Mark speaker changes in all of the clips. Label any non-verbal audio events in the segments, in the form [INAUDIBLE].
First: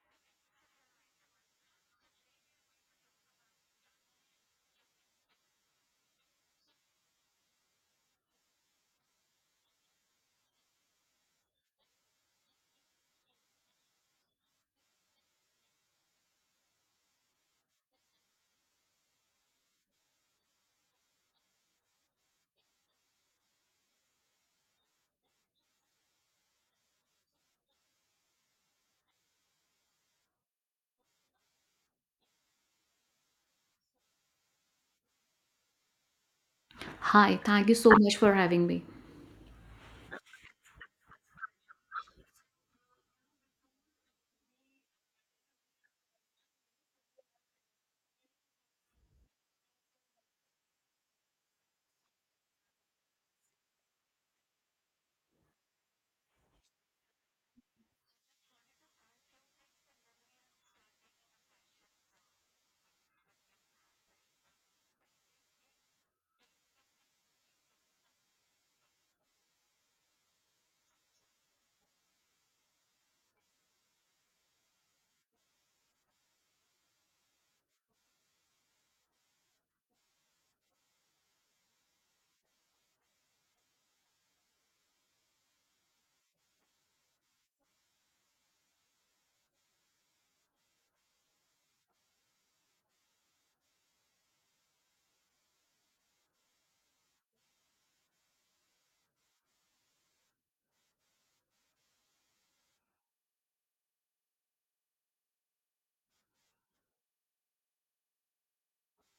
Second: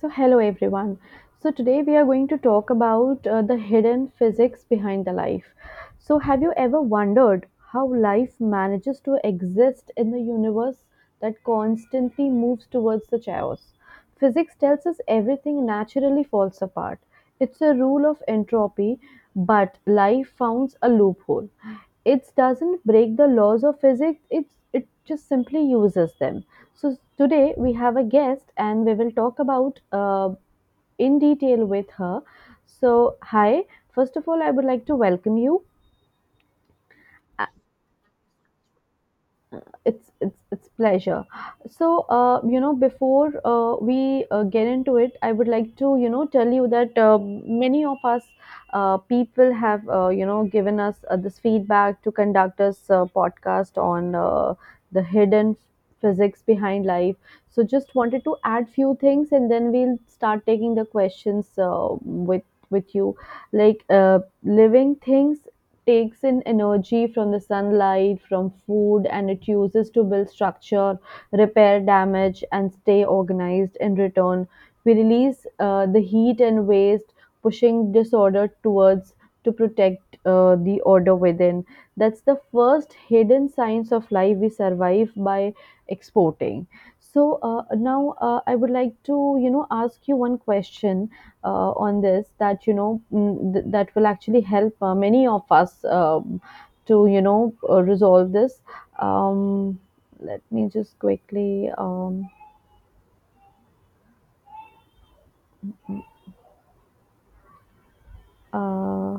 Speaker 1: So, hello everyone. So, today we are going to talk about the hidden physics behind the life. So, have you ever wondered how life manages to exist in the universe that constantly moves towards the chaos? Physics tells us everything naturally falls apart. It's a rule of entropy, but life founds a loophole. It doesn't break the laws of physics, it just simply uses them. So, today we have a guest and we will talk about in detail with her. So, hi, first of all, I would like to welcome you.
Speaker 2: Hi, thank you so much for having me.
Speaker 1: It's pleasure. So, before we get into it, I would like to tell you that many of us people have given us this feedback to conduct us podcast on the hidden physics behind life. So just wanted to add few things, and then we'll start taking the questions with with you. Like living things takes in energy from the sunlight, from food, and it uses to build structure, repair damage, and stay organized in return. We release the heat and waste, pushing disorder towards to protect the order within. That's the first hidden science of life we survive by exporting. So now I would like to, ask you one question on this that that will actually help many of us to resolve this. um, Let me just quickly uh,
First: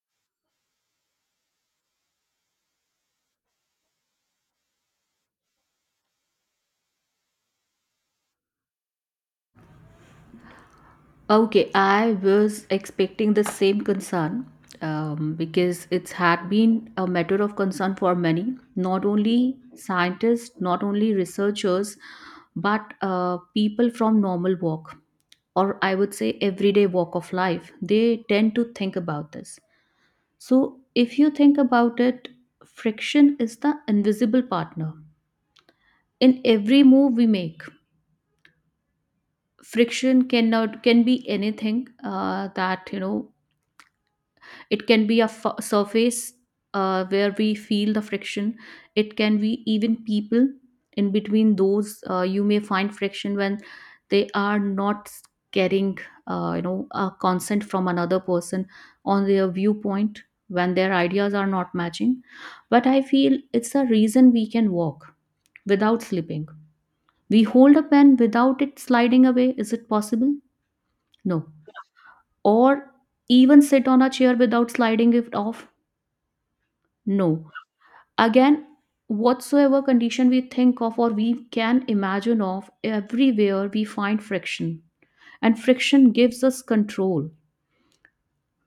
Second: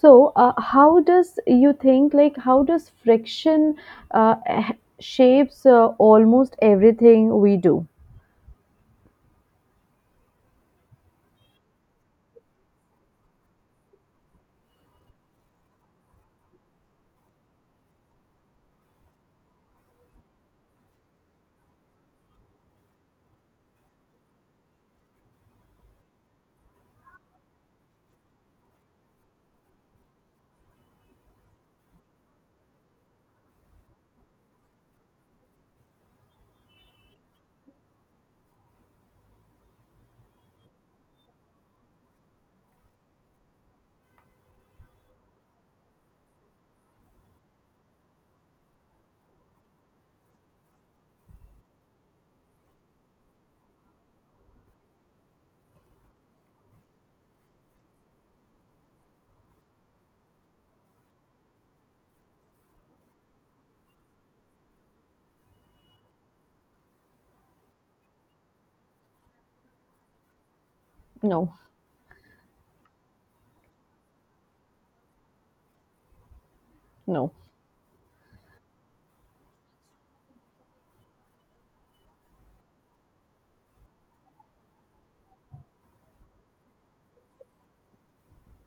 Speaker 1: how does you think, like how does friction uh, eh, shapes almost everything we do?
Speaker 2: Okay, I was expecting the same concern because it's had been a matter of concern for many, not only scientists, not only researchers, but people from normal walk, or I would say everyday walk of life. They tend to think about this. So, if you think about it, friction is the invisible partner in every move we make. Friction cannot can be anything that you know. It can be a surface where we feel the friction. It can be even people. In between those, you may find friction when they are not getting you know, a consent from another person on their viewpoint, when their ideas are not matching. But I feel it's a reason we can walk without slipping. We hold a pen without it sliding away. Is it possible? No.
Speaker 1: No.
Speaker 2: Or even sit on a chair without sliding it off?
Speaker 1: No.
Speaker 2: No. Again, whatsoever condition we think of or we can imagine of, everywhere we find friction. And friction gives us control.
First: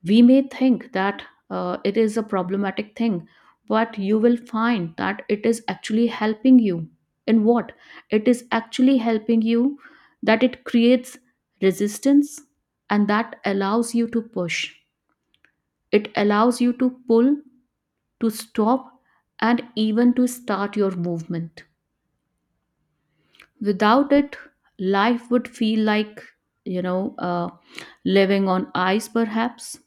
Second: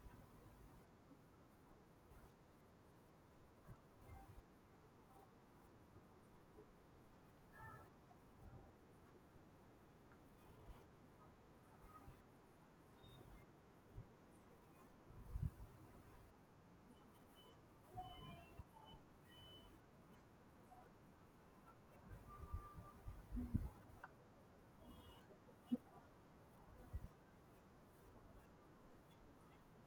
Speaker 2: We may think that it is a problematic thing, but you will find that it is actually helping you. In what? It is actually helping you that it creates resistance, and that allows you to push, it allows you to pull, to stop, and even to start your movement. Without it, life would feel like, you know, living on ice perhaps.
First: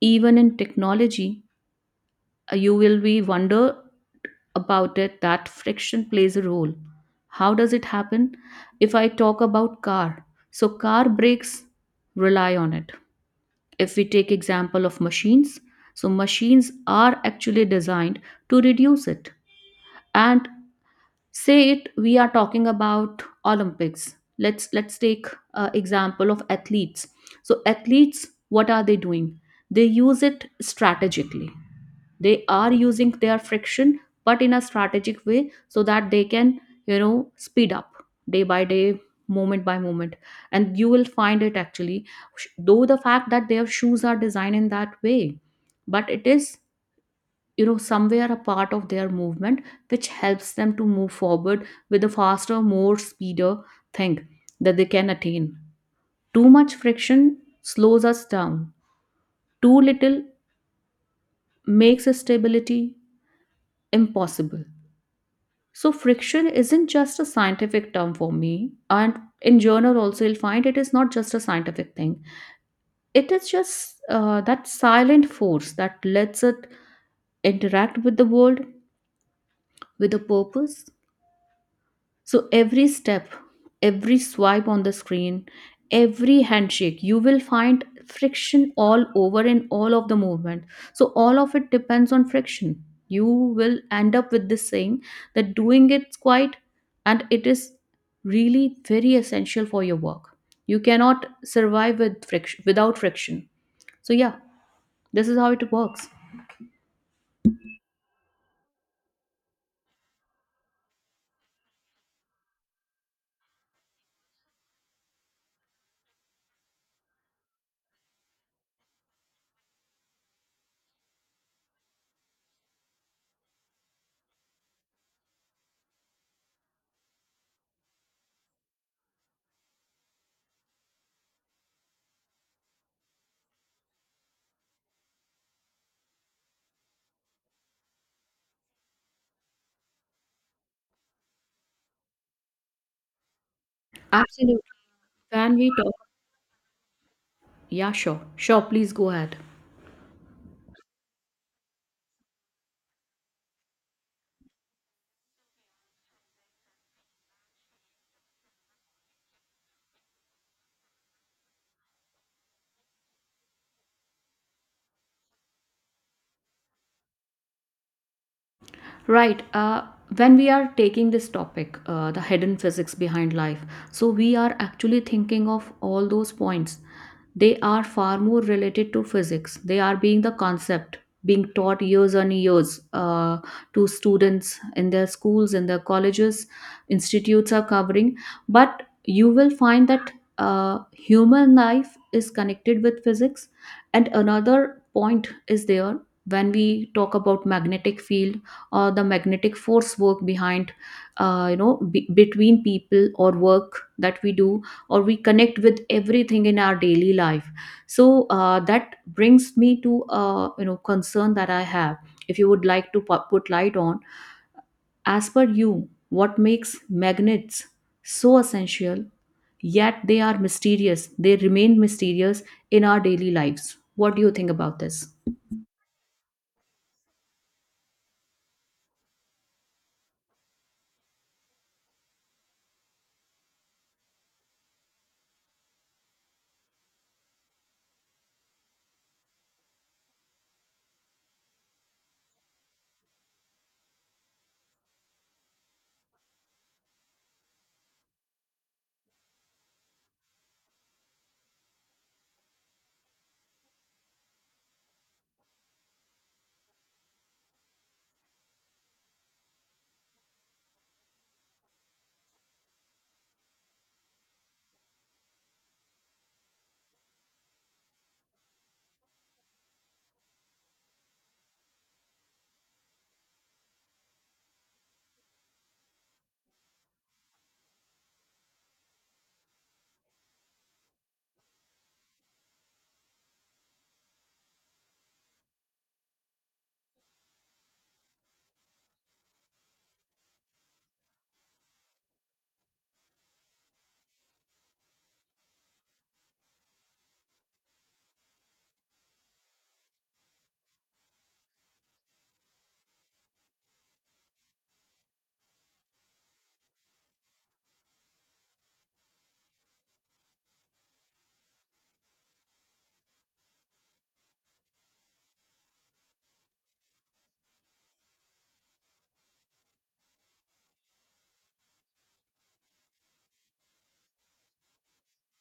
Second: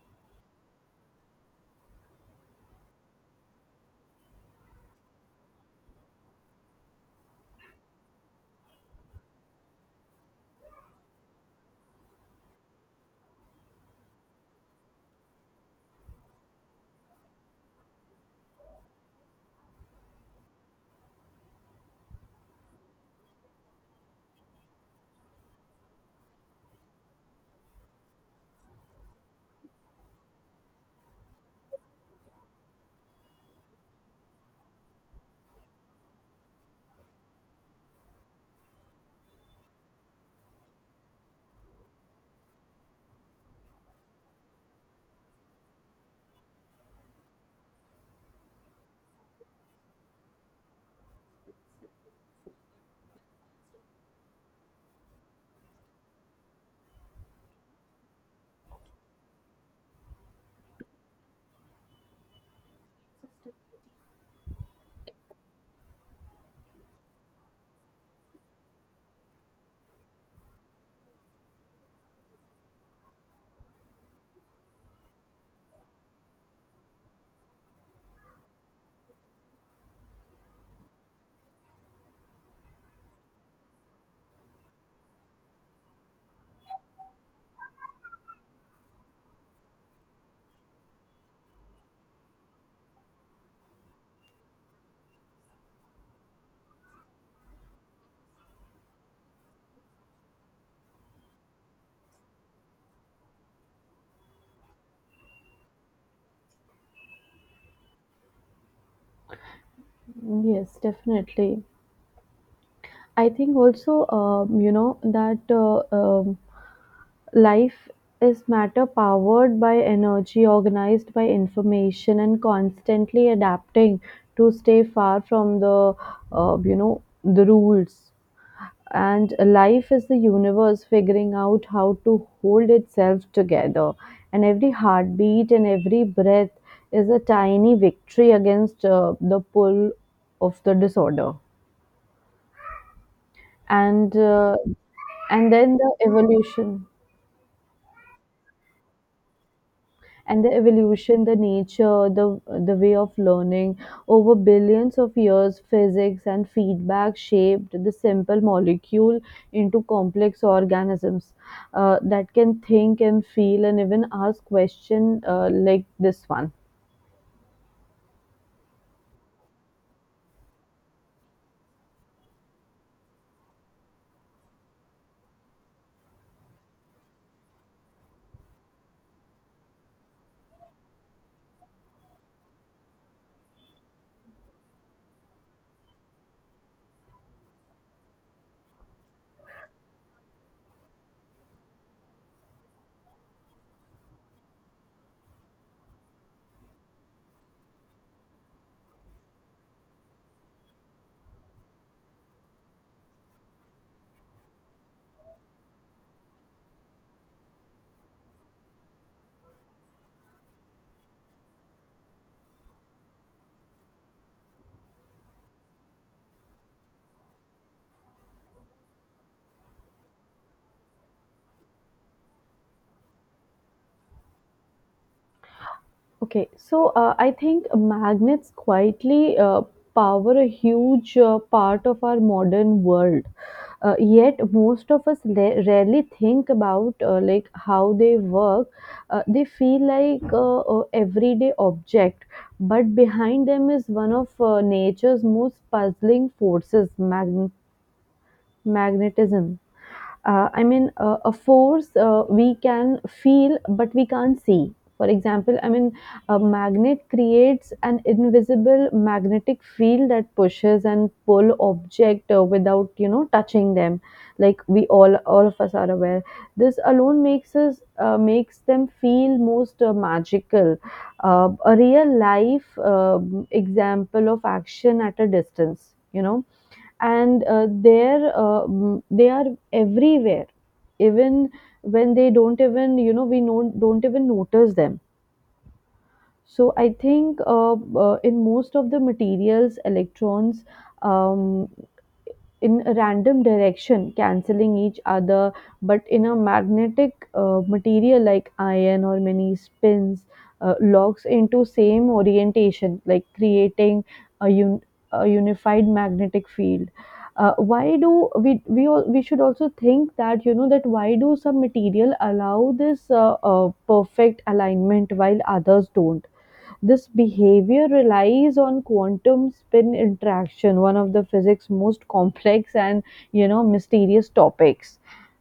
Speaker 2: Even in technology, you will be wonder about it that friction plays a role. How does it happen? If I talk about car, so car brakes rely on it. If we take example of machines, so machines are actually designed to reduce it. And say it, we are talking about olympics. Let's take example of athletes. So athletes, what are they doing? They use it strategically. They are using their friction, but in a strategic way, so that they can, you know, speed up day by day, moment by moment. And you will find it actually, though the fact that their shoes are designed in that way, but it is, you know, somewhere a part of their movement, which helps them to move forward with a faster, more speeder thing that they can attain. Too much friction slows us down. Too little makes stability impossible. So friction isn't just a scientific term for me, and in journal also you'll find it is not just a scientific thing. It is just that silent force that lets it interact with the world with a purpose. So every step, every swipe on the screen, every handshake, you will find friction all over in all of the movement. So all of it depends on friction. You will end up with this saying that doing it's quite, and it is really very essential for your work. You cannot survive with friction without friction. So yeah, this is how it works.
Speaker 1: Yes, definitely. I think also, that life is matter powered by energy, organized by information, and constantly adapting to stay far from the, the rules. And life is the universe figuring out how to hold itself together. And every heartbeat and every breath is a tiny victory against the pull of the disorder. And uh,
Speaker 2: Absolutely.
Speaker 1: and
Speaker 2: Can we
Speaker 1: then
Speaker 2: talk?
Speaker 1: the evolution.
Speaker 2: Yeah, sure. Sure, please go ahead.
Speaker 1: And the evolution, the nature, the way of learning over billions of years, physics and feedback shaped the simple molecule into complex organisms that can think and feel and even ask question like this one.
Speaker 2: Right. When we are taking this topic, the hidden physics behind life, so we are actually thinking of all those points. They are far more related to physics. They are being the concept being taught years and years to students in their schools, in their colleges, institutes are covering. But you will find that human life is connected with physics. And another point is there, when we talk about magnetic field or the magnetic force work behind, you know, be between people or work that we do, or we connect with everything in our daily life. So that brings me to you know, concern that I have. If you would like to put light on, as per you, what makes magnets so essential, yet they are mysterious, they remain mysterious in our daily lives? What do you think about this?
Speaker 1: Okay, so I think magnets quietly power a huge part of our modern world. Yet most of us rarely think about how they work. They feel like everyday object, but behind them is one of nature's most puzzling forces, magnetism. A force we can feel but we can't see. For example, a magnet creates an invisible magnetic field that pushes and pull object without touching them. Like all of us are aware. This alone makes them feel most magical. A real life example of action at a distance. They are everywhere, even when they don't even, don't even notice them. So I think in most of the materials electrons um, in a random direction, cancelling each other, but in a magnetic material like iron or many spins, locks into same orientation, like creating a, un- a unified magnetic field. Why do we should also think that that why do some material allow this perfect alignment while others don't? This behavior relies on quantum spin interaction, one of the physics' most complex and mysterious topics.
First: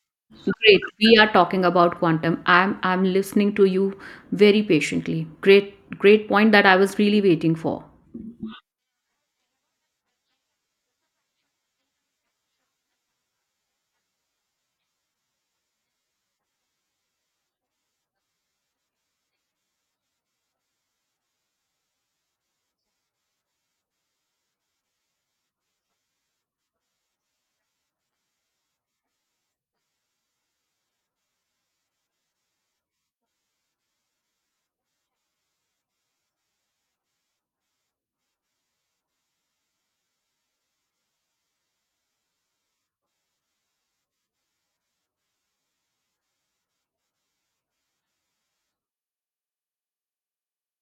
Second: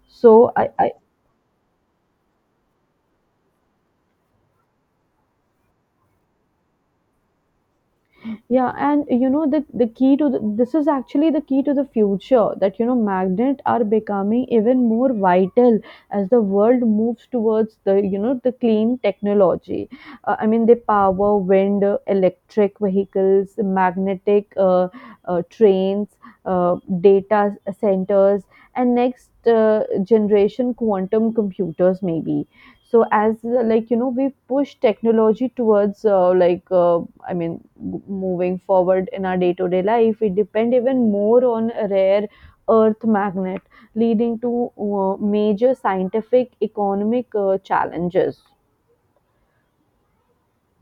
Speaker 1: So I,
Speaker 2: Great. We are talking about quantum. I'm listening to you very patiently. Great, great point that I was really waiting for.
Speaker 1: yeah, and you know the key to the, this is actually the key to the future that magnets are becoming even more vital as the world moves towards the the clean technology. They power wind, electric vehicles, magnetic trains, uh, data centers, and next generation quantum computers maybe. So as we push technology towards I mean, moving forward in our day to day life, we depend even more on a rare earth magnet, leading to major scientific, economic challenges.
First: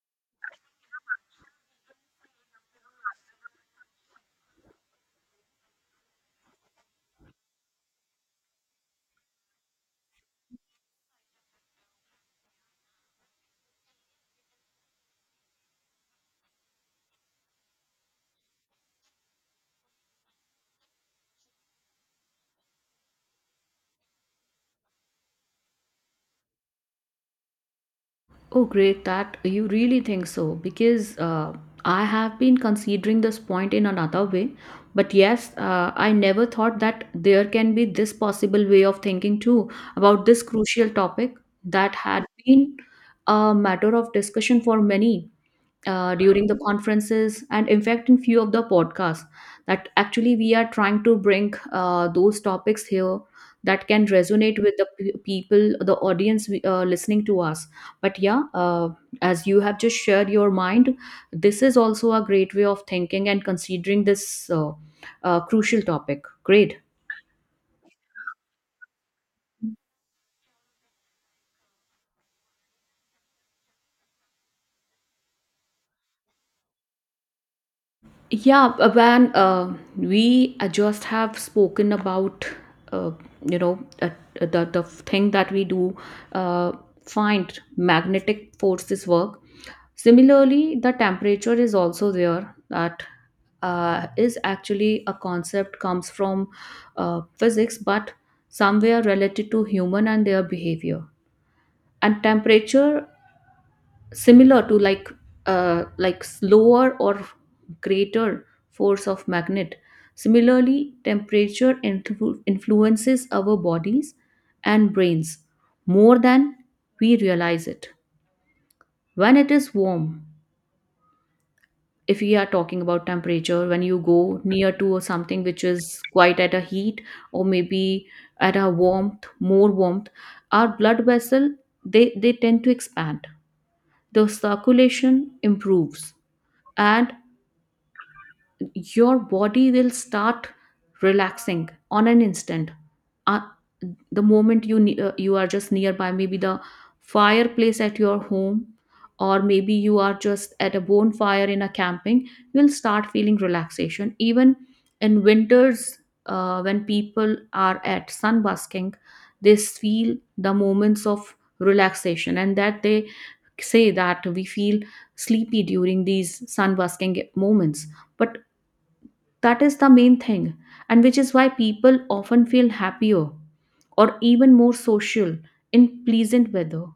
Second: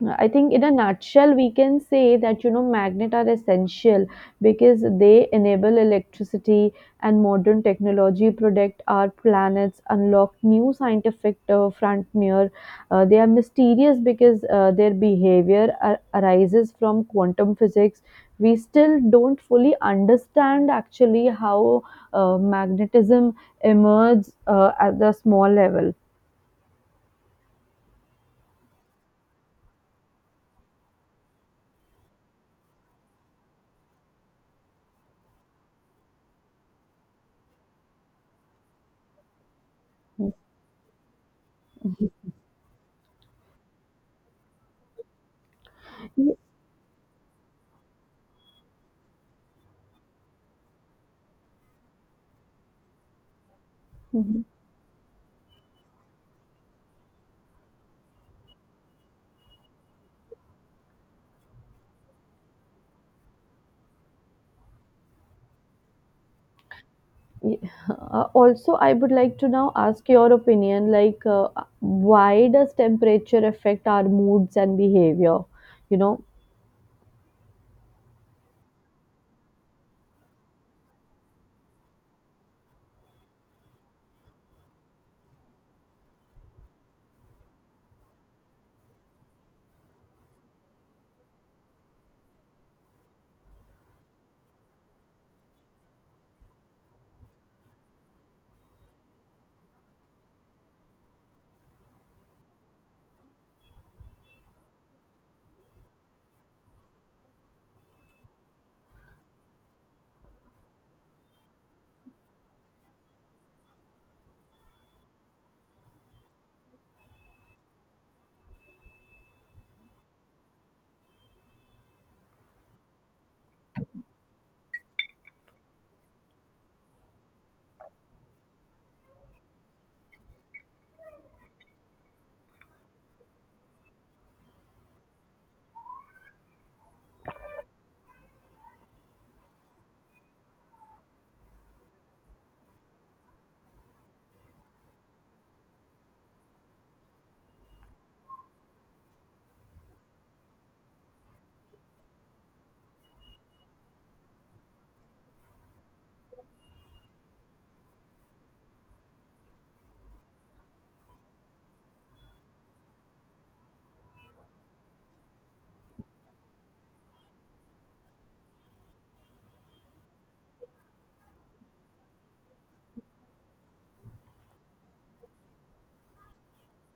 Speaker 1: I think in a nutshell, we can say that magnets are essential because they enable electricity and modern technology, protect our planets, unlock new scientific frontier. They are mysterious because their behavior arises from quantum physics. We still don't fully understand actually how magnetism emerges at the small level.
Speaker 2: Oh, great that you really think so, because I have been considering this point in another way. But yes, I never thought that there can be this possible way of thinking too about this crucial topic that had been a matter of discussion for many during the conferences, and in fact in few of the podcasts that actually we are trying to bring those topics here, that can
Speaker 1: Mhm.
Speaker 2: resonate with the people, the audience listening to us. But yeah, as you have just shared your mind, this is also a great way of thinking and considering this crucial topic. Great.
Speaker 1: Yeah. Also, I would like to now ask your opinion, like why does temperature affect our moods and behavior? You know,
Speaker 2: Yeah, when we just have spoken about uh, you know, the thing that we do, uh, find magnetic forces work. Similarly, the temperature is also there that is actually a concept comes from physics, but somewhere related to human and their behavior. And temperature, similar to like, like slower or greater force of magnet, similarly temperature influences our bodies and brains more than we realize it. When it is warm, if we are talking about temperature, when you go near to something which is quite at a heat, or maybe at a warmth, more warmth, our blood vessel, they tend to expand, the circulation improves, and your body will start relaxing on an instant. uh, the moment you, you are just nearby maybe the fireplace at your home, or maybe you are just at a bonfire in a camping, you'll start feeling relaxation. Even in winters, when people are at sunbasking, they feel the moments of relaxation, and that they say that we feel sleepy during these sunbasking moments. But that is the main thing, and which is why people often feel happier or even more social in pleasant weather.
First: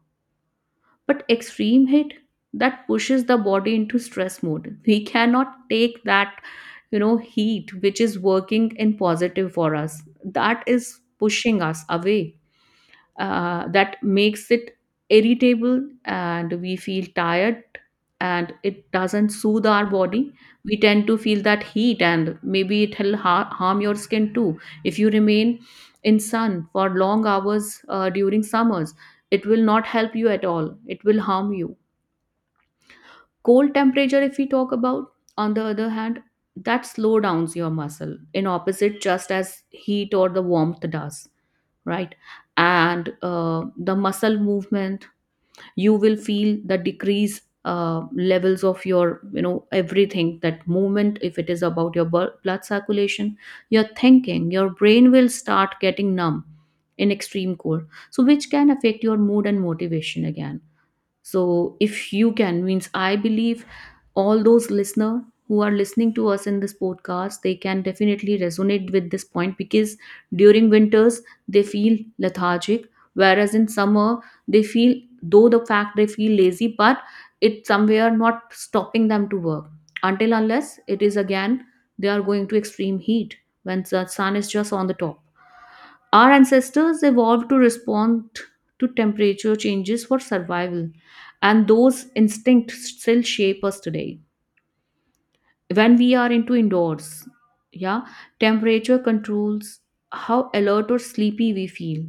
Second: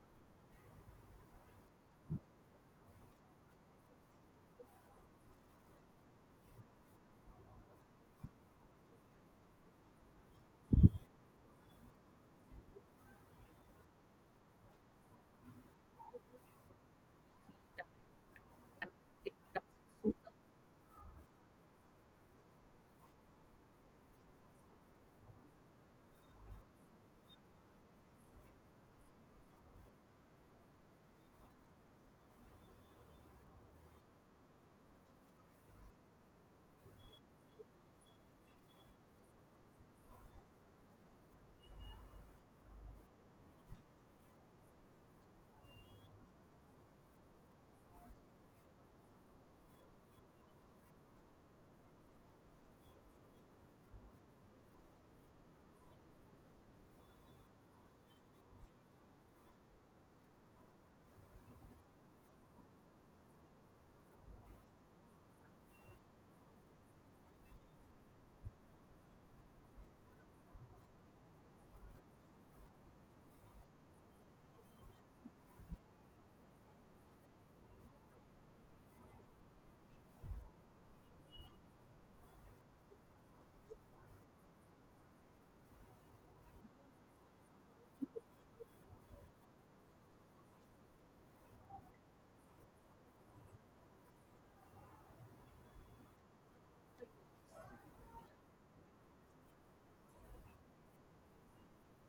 Speaker 2: But extreme heat that pushes the body into stress mode. We cannot take that, you know, heat which is working in positive for us. That is pushing us away, that makes it irritable and we feel tired, and it doesn't soothe our body. We tend to feel that heat, and maybe it will harm your skin too if you remain in sun for long hours during summers. It will not help you at all, it will harm you. Cold temperature, if we talk about, on the other hand, that slow downs your muscle in opposite, just as heat or the warmth does, right? And the muscle movement, you will feel the decrease levels of your, you know, everything that movement, if it is about your blood circulation, your thinking, your brain will start getting numb in extreme cold. So which can affect your mood and motivation again. So if you can, means, I believe all those listener who are listening to us in this podcast, they can definitely resonate with this point, because during winters they feel lethargic, whereas in summer they feel, though the fact they feel lazy, but it somewhere not stopping them to work, until unless it is again they are going to extreme heat, when the sun is just on the top. Our ancestors evolved to respond to temperature changes for survival, and those instincts still shape us today. When we are into indoors, yeah, temperature controls how alert or sleepy we feel.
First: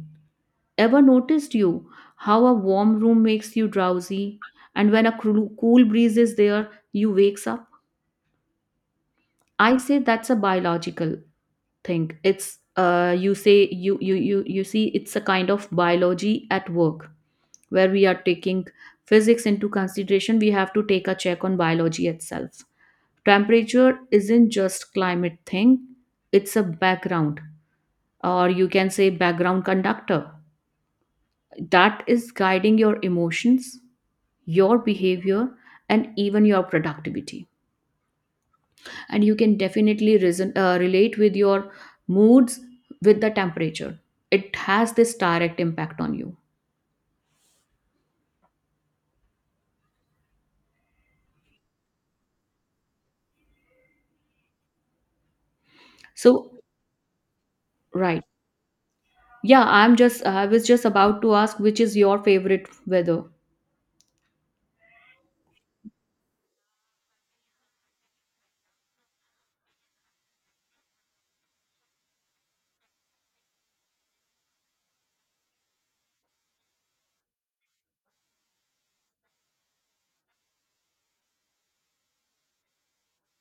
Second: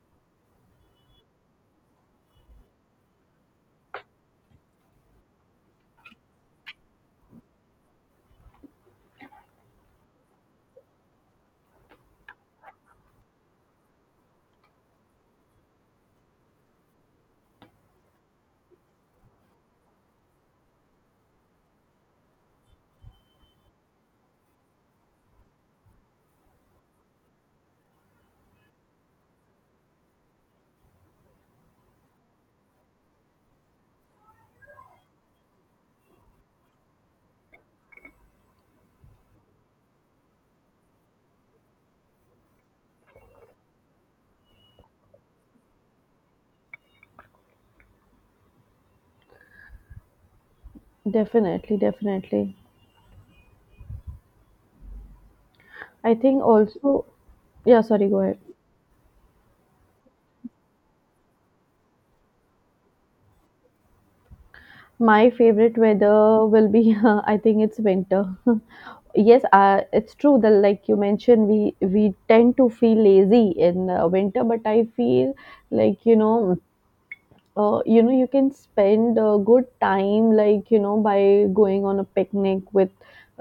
Speaker 2: Ever noticed you how a warm room makes you drowsy, and when a cool breeze is there you wakes up. I say that's a biological thing. It's, you say, you see, it's a kind of biology at work, where we are taking physics into consideration, we have to take a check on biology itself. Temperature isn't just climate thing, it's a background, or you can say background conductor, that is guiding your emotions, your behavior, and even your productivity. And you can definitely reason, relate with your moods with the temperature. It has this direct impact on you.
Speaker 1: definitely, definitely. I think
Speaker 2: So,
Speaker 1: also, yeah, sorry, go
Speaker 2: right.
Speaker 1: ahead.
Speaker 2: Yeah, I'm just, I was just about to ask which is your favorite weather.
Speaker 1: My favorite weather will be, [LAUGHS] I think it's winter. [LAUGHS] Yes, it's true that like you mentioned, we tend to feel lazy in winter, but I feel like you can spend a good time like by going on a picnic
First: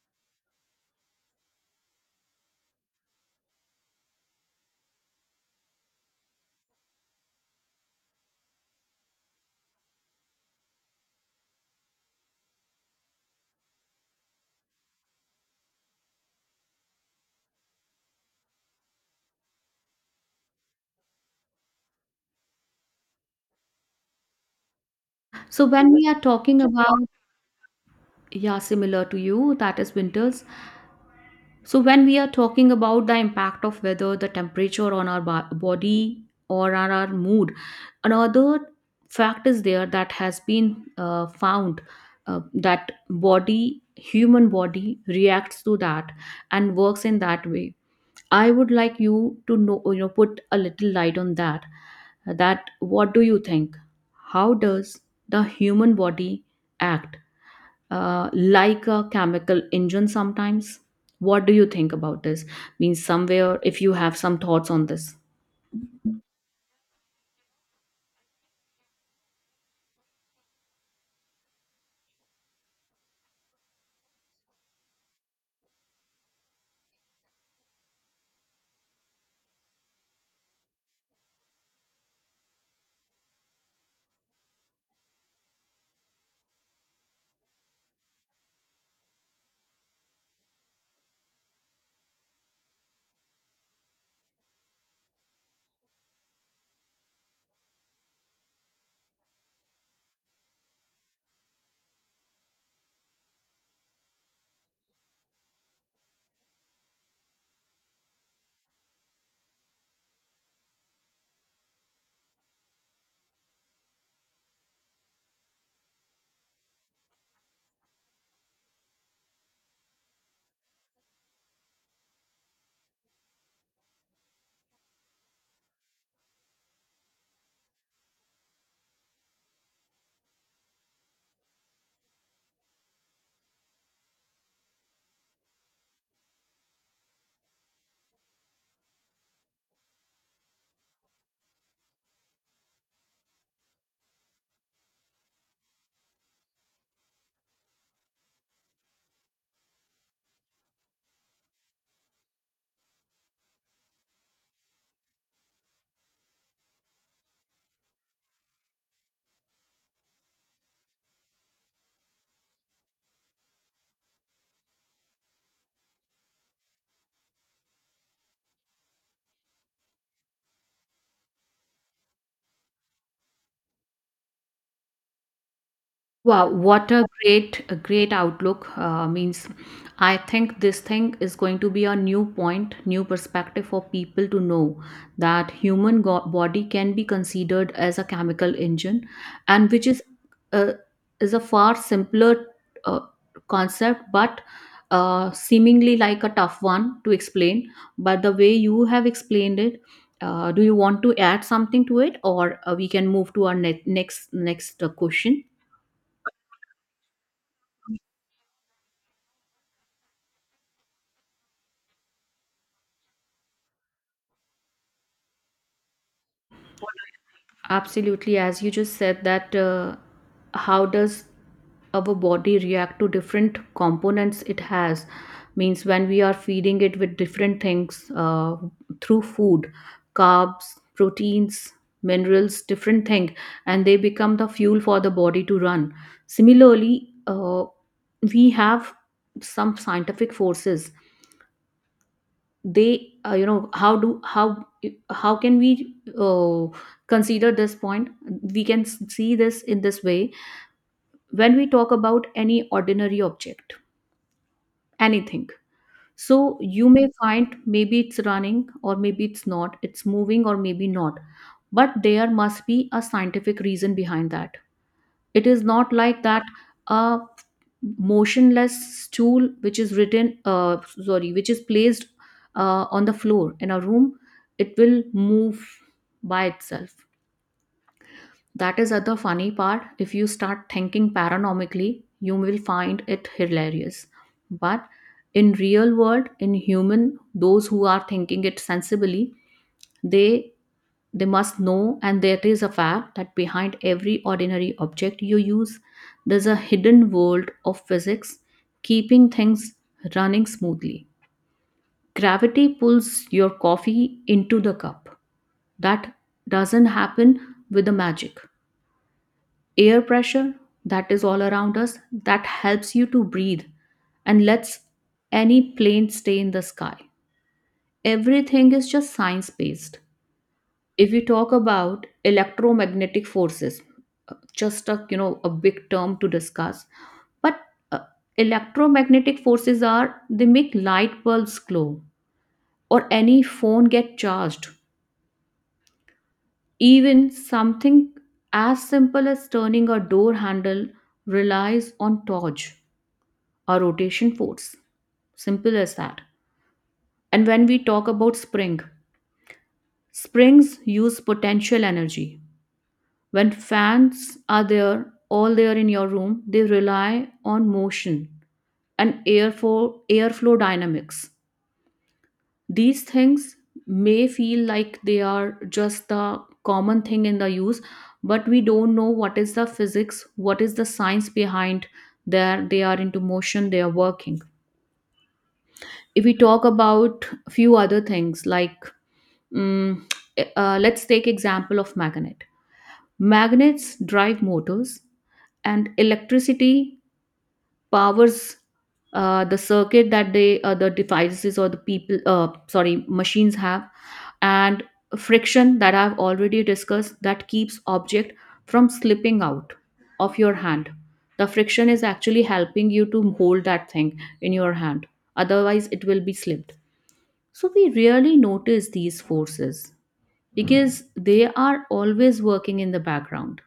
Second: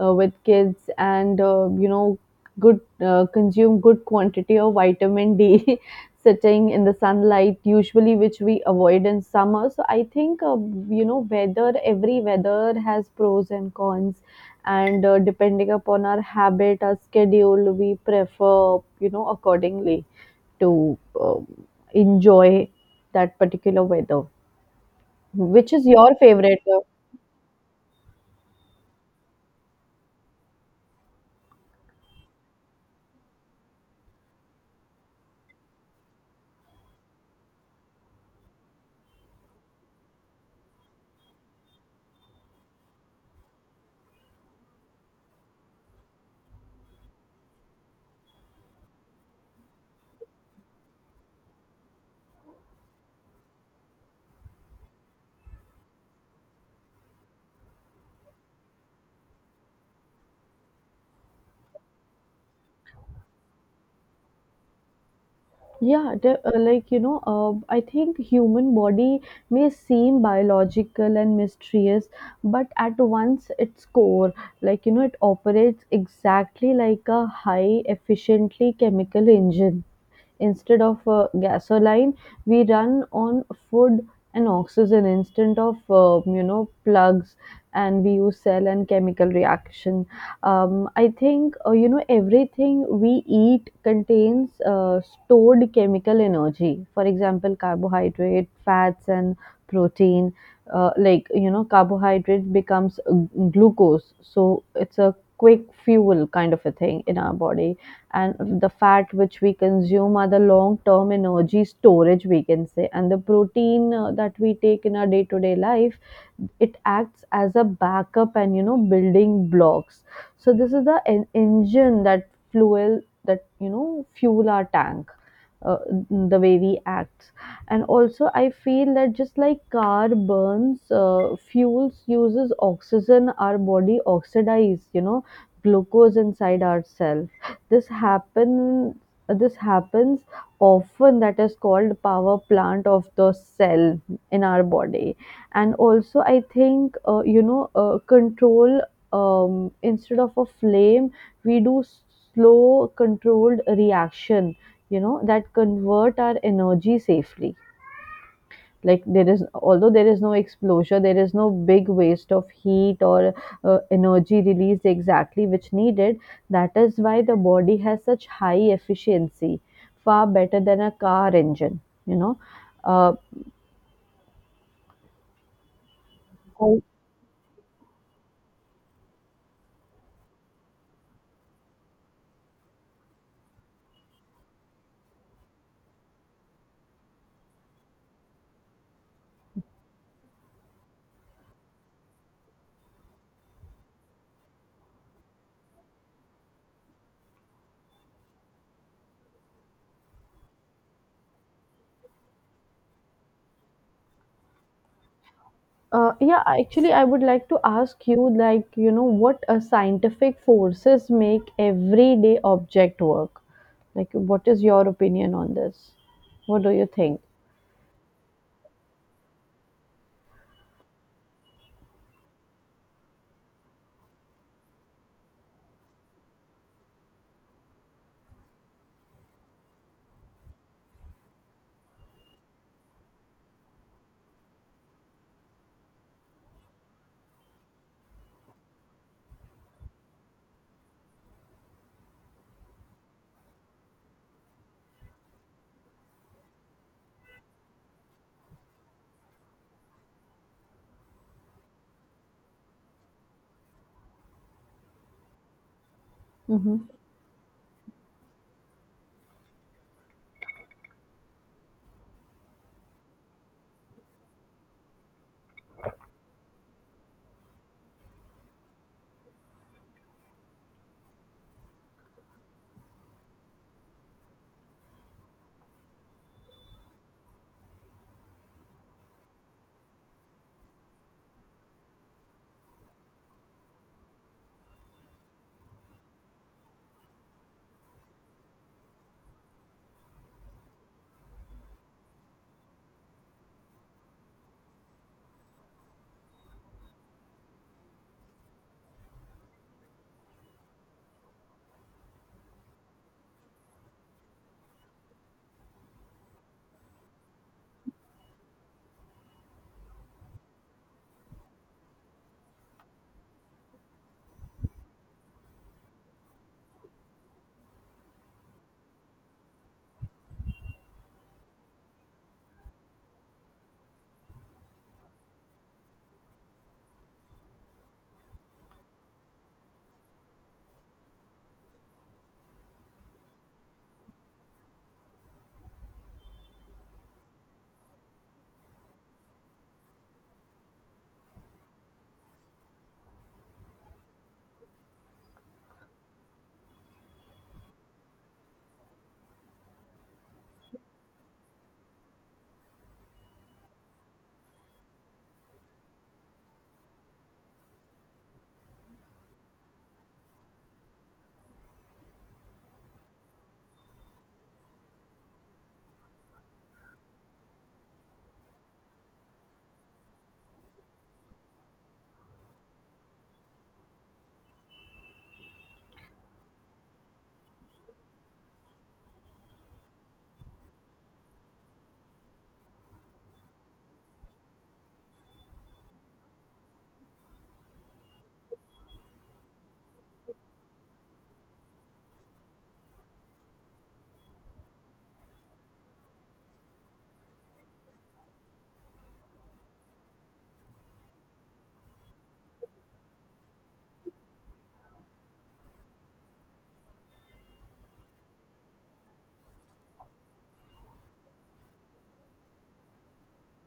Speaker 1: with kids and good consume good quantity of vitamin D [LAUGHS] sitting in the sunlight, usually which we avoid in summer. So I think weather, every weather has pros and cons, and depending upon our habit, our schedule, we prefer accordingly to enjoy that particular weather.
Speaker 2: So
Speaker 1: Which is
Speaker 2: when we
Speaker 1: your
Speaker 2: are talking
Speaker 1: favorite?
Speaker 2: about, yeah, similar to you, that is winters. So, when we are talking about the impact of weather, the temperature on our body or on our mood, another fact is there that has been found that body, human body, reacts to that and works in that way. I would like you to know, you know, put a little light on that. That what do you think? How does the human body act like a chemical engine sometimes? What do you think about this? Means somewhere if you have some thoughts on this.
Speaker 1: Yeah, I think human body may seem biological and mysterious, but at once its core, it operates exactly like a high efficiently chemical engine. Instead of gasoline, we run on food and oxygen, instead of plugs, and we use cell and chemical reaction. I think everything we eat contains stored chemical energy, for example carbohydrate, fats and protein. Carbohydrate becomes glucose, so it's a quick fuel kind of a thing in our body, and the fat which we consume are the long term energy storage, we can say, and the protein that we take in our day to day life, it acts as a backup and building blocks. So this is the engine that fuel, that fuel our tank, uh, the way we act. And also, I feel that just like car burns, fuels uses oxygen. Our body oxidize, glucose inside ourselves. This happen. This happens often. That is called power plant of the cell in our body. And also I think control, instead of a flame, we do slow controlled reaction, that convert our energy safely. Like there is, although there is no explosion, there is no big waste of heat or energy released exactly which needed. That is why the body has such high efficiency, far better than a car engine, you know uh,
Speaker 2: Wow, what a great outlook. I think this thing is going to be a new point, new perspective for people to know that body can be considered as a chemical engine, and which is uh, is a far simpler uh, concept, but seemingly like a tough one to explain. But the way you have explained it, do you want to add something to it, or we can move to our next question?
Speaker 1: uh, yeah, actually, I would like to ask you, like, what scientific forces make everyday object work? Like, what is your opinion on this? What do you think?
Speaker 2: Absolutely, as you just said, that how does our body react to different components it has? Means when we are feeding it with different things through food, carbs, proteins, minerals, different thing, and they become the fuel for the body to run. Similarly, we have some scientific forces they you know how do how can we consider this point. We can see this in this way. When we talk about any ordinary object, anything, so
Speaker 1: Mm-hmm.
Speaker 2: you may find maybe it's running or maybe it's not, it's moving or maybe not, but there must be a scientific reason behind that. It is not like that a motionless stool which is which is placed on the floor in a room, it will move by itself. That is other funny part. If you start thinking paranormically, you will find it hilarious. But in real world, in human, those who are thinking it sensibly, they they must know, and there is a fact, that behind every ordinary object you use, there's a hidden world of physics keeping things running smoothly. Gravity pulls your coffee into the cup. That doesn't happen with the magic. Air pressure, that is all around us, that helps you to breathe and lets any plane stay in the sky. Everything is just science based. If we talk about electromagnetic forces, just a, you know, a big term to discuss, but uh, electromagnetic forces are, they make light bulbs glow or any phone get charged, even something as simple as turning a door handle relies on torque or rotation force, simple as that. And when we talk about spring, springs use potential energy. When fans are there, all there in your room, they rely on motion and airflow dynamics. These things may feel like they are just the common thing in the use, but we don't know what is the physics, what is the science behind, there they are into motion, they are working. If we talk about few other things like mm, let's take example of magnet. Magnets drive motors and electricity powers the circuit that the devices or the people sorry machines have. And friction, that I've already discussed, that keeps object from slipping out of your hand. The friction is actually helping you to hold that thing in your hand, otherwise it will be slipped. So we rarely notice these forces because they are always working in the background.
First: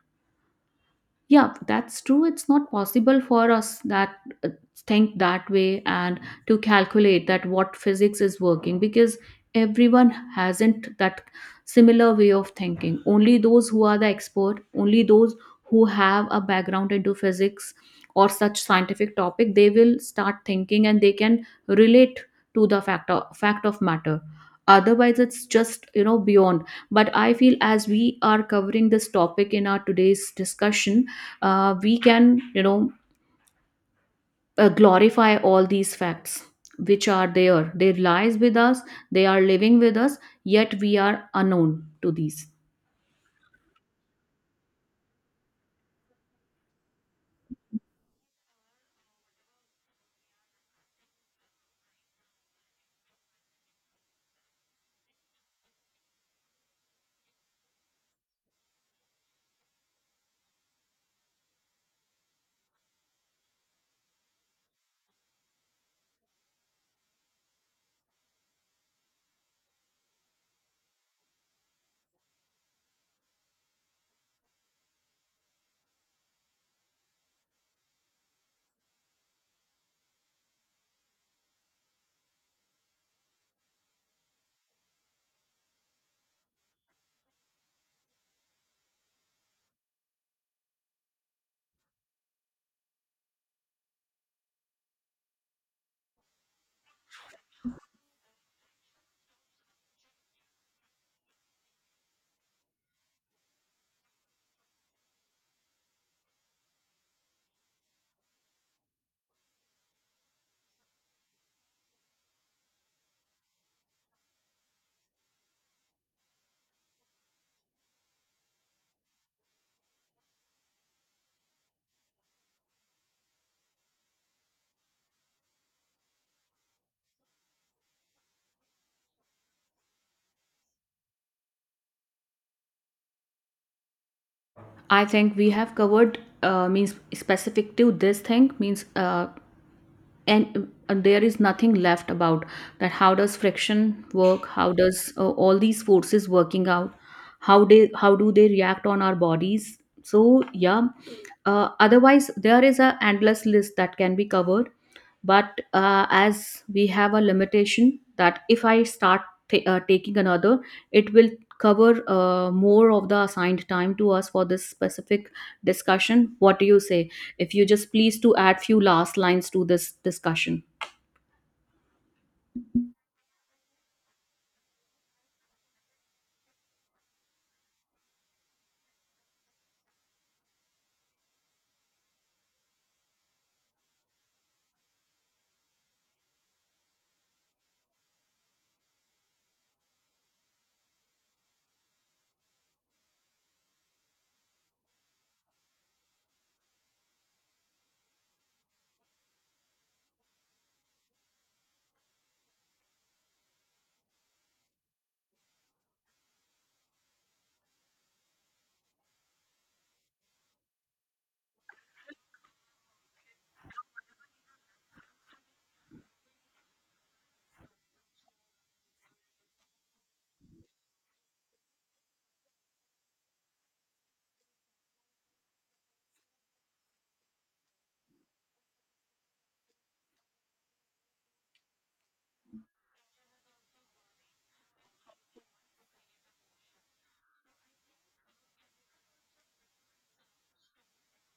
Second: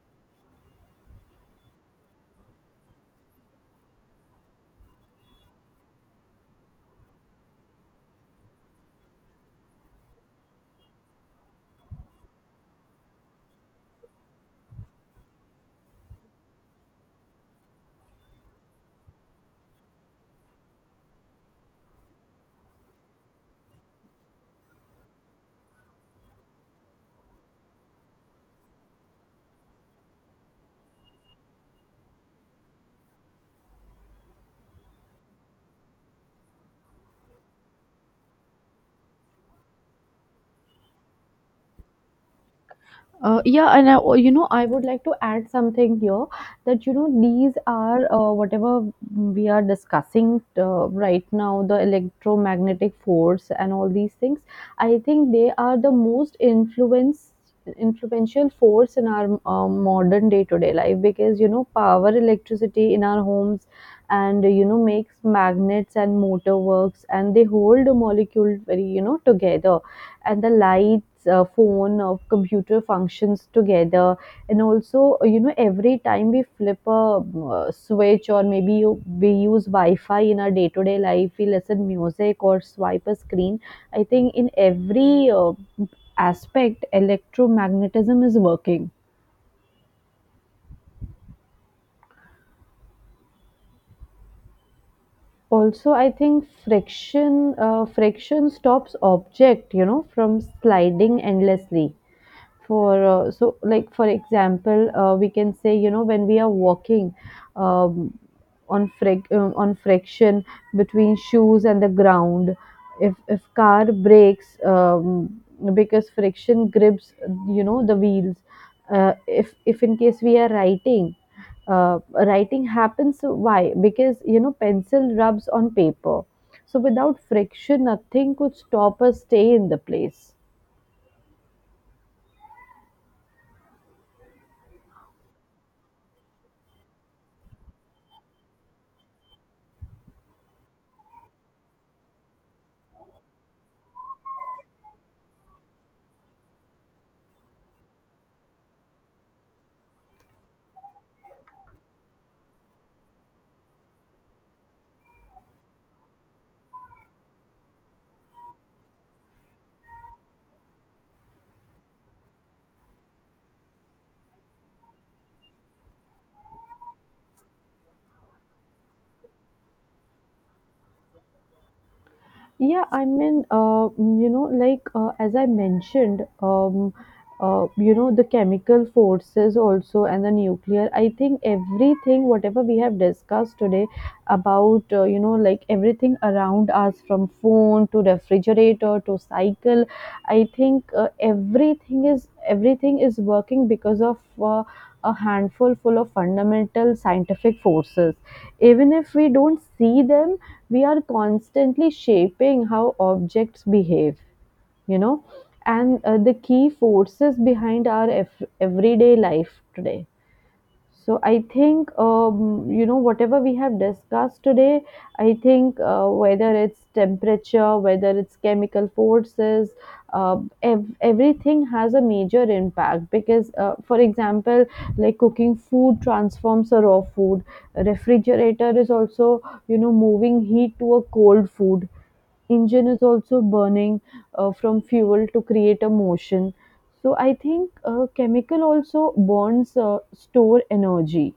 Speaker 2: Yeah, that's true, it's not possible for us that uh, think that way and to calculate that what physics is working, because everyone hasn't that similar way of thinking. Only those who are the expert, only those who have a background into physics or such scientific topic, they will start thinking and they can relate to the fact of matter. Otherwise it's just, you know, beyond. But I feel as we are covering this topic in our today's discussion, we can, you know, glorify all these facts which are there, they lies with us, they are living with us, yet we are unknown to these.
Speaker 1: Yeah, and I, oh, I would like to add something here that these are whatever we are discussing right now, the electromagnetic force and all these things. I think they are the most influence influential force in our modern day to day life, because power electricity in our homes and makes magnets and motor works, and they hold the molecule very together, and the lights, phone, computer functions together. And also, every time we flip a switch, or maybe you, we use Wi Fi in our day to day life, we listen music or swipe a screen. I think in every aspect, electromagnetism is working. Also, I think friction stops object, from sliding endlessly. For so like for example we can say when we are walking, um, on friction between shoes and the ground. If car breaks, because friction grips the wheels. If in case we are writing, uh, writing happens, so why? Because pencil rubs on paper. So without friction, nothing could stop us stay in the place.
Speaker 2: I think we have covered means specific to this thing, means and there is nothing left about that how does friction work, how does all these forces working out, how do they react on our bodies. So yeah, otherwise there is a endless list that can be covered, but as we have a limitation that if I start taking another, it will cover more of the assigned time to us for this specific discussion. What do you say, if you just please to add few last lines to this discussion?
Speaker 1: Yeah, as I mentioned, the chemical forces also, and the nuclear. I think everything, whatever we have discussed today about, like everything around us, from phone to refrigerator to cycle, I think everything is working because of a handful full of fundamental scientific forces. Even if we don't see them, we are constantly shaping how objects behave, you know, and the key forces behind our everyday life today. So I think whatever we have discussed today. I think whether it's temperature, whether it's chemical forces, everything has a major impact. Because, for example, like cooking food transforms a raw food. A refrigerator is also moving heat to a cold food. Engine is also burning from fuel to create a motion. So I think chemical also burns store energy.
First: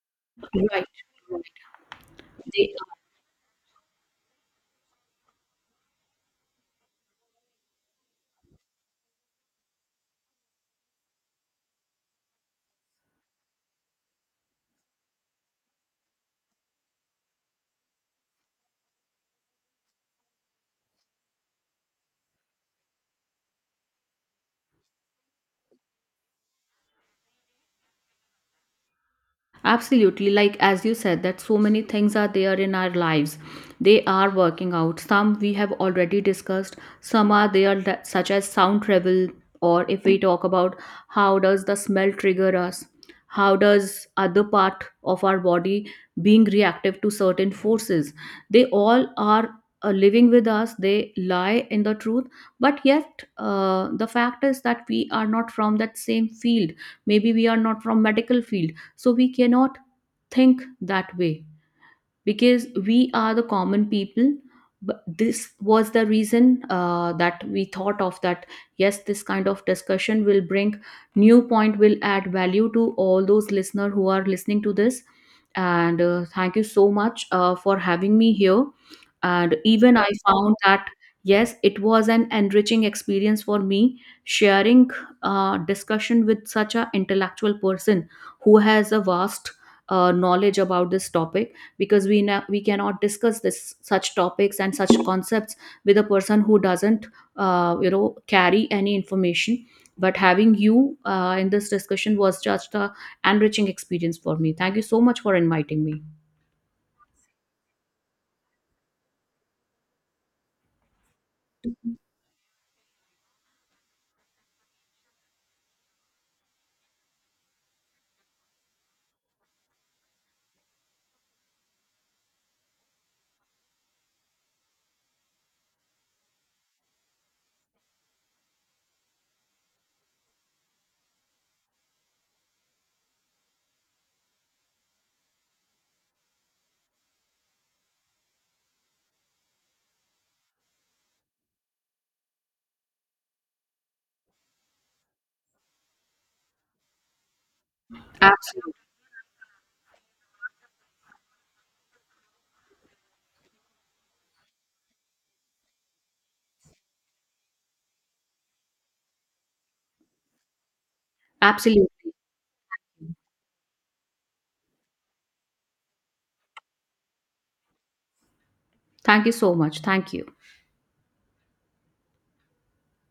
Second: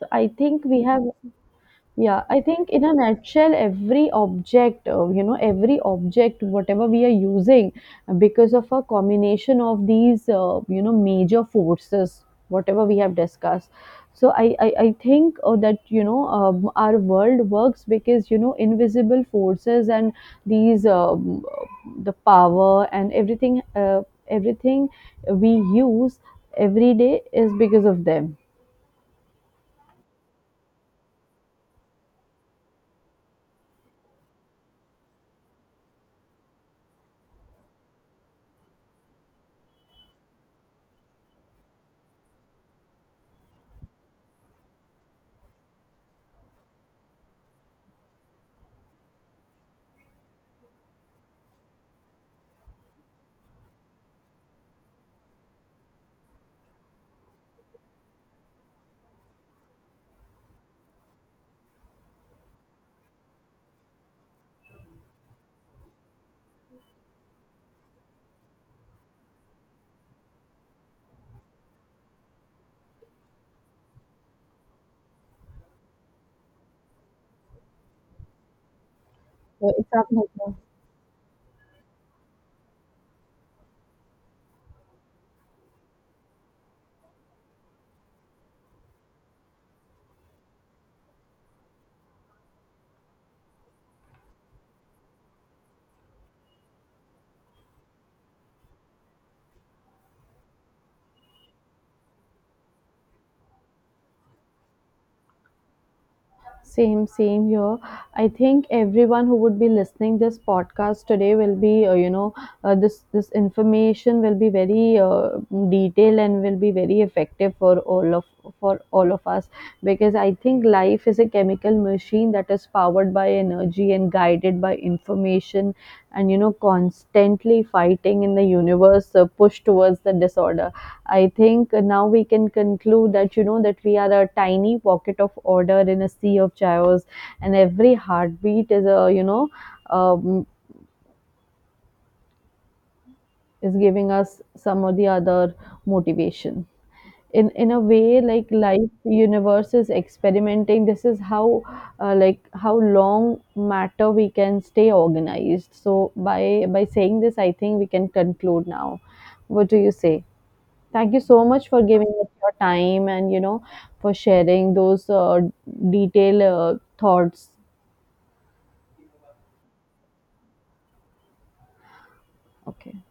Speaker 1: So I think we
Speaker 2: Right.
Speaker 1: have,
Speaker 2: Right.
Speaker 1: yeah, I think
Speaker 2: They
Speaker 1: in a nutshell, every object, every object, whatever we are using, because of a combination of these, major forces, whatever we have discussed. So I think that, our world works because, invisible forces and these, the power and everything, everything we use every day is because of them.
Speaker 2: absolutely. Like, as you said, that so many things are there in our lives. They are working out. Some we have already discussed, some are there, that, such as sound travel, or if we talk about how does the smell trigger us, how does other part of our body being reactive to certain forces. They all are living with us, they lie in the truth, but yet the fact is that we are not from that same field. Maybe we are not from medical field, so we cannot think that way because we are the common people. But this was the reason that we thought of that, yes, this kind of discussion will bring new point, will add value to all those listener who are listening to this. And thank you so much for having me here. And
Speaker 1: So it's
Speaker 2: even I
Speaker 1: our
Speaker 2: found
Speaker 1: nature.
Speaker 2: that yes, it was an enriching experience for me sharing discussion with such an intellectual person who has a vast knowledge about this topic. Because we we cannot discuss this, such topics and such concepts, with a person who doesn't you know carry any information. But having you in this discussion was just a enriching experience for me. Thank you so much for inviting me.
Speaker 1: Same, same here. I think everyone who would be listening this podcast today will be, this this information will be very detailed and will be very effective for all of us, because I think life is a chemical machine that is powered by energy and guided by information, and constantly fighting in the universe, push towards the disorder. I think now we can conclude that that we are a tiny pocket of order in a sea of chaos, and every heartbeat is a um, is giving us some or the other motivation. In a way, like
Speaker 2: Absolutely.
Speaker 1: life, universe is experimenting. This is how like how long matter we can stay organized. So by saying this, I think we can conclude now. What do you say? Thank you so much for giving
Speaker 2: Absolutely.
Speaker 1: us your time and, for sharing those detailed thoughts.
Speaker 2: Thank you so much. Thank you.
Speaker 1: Okay.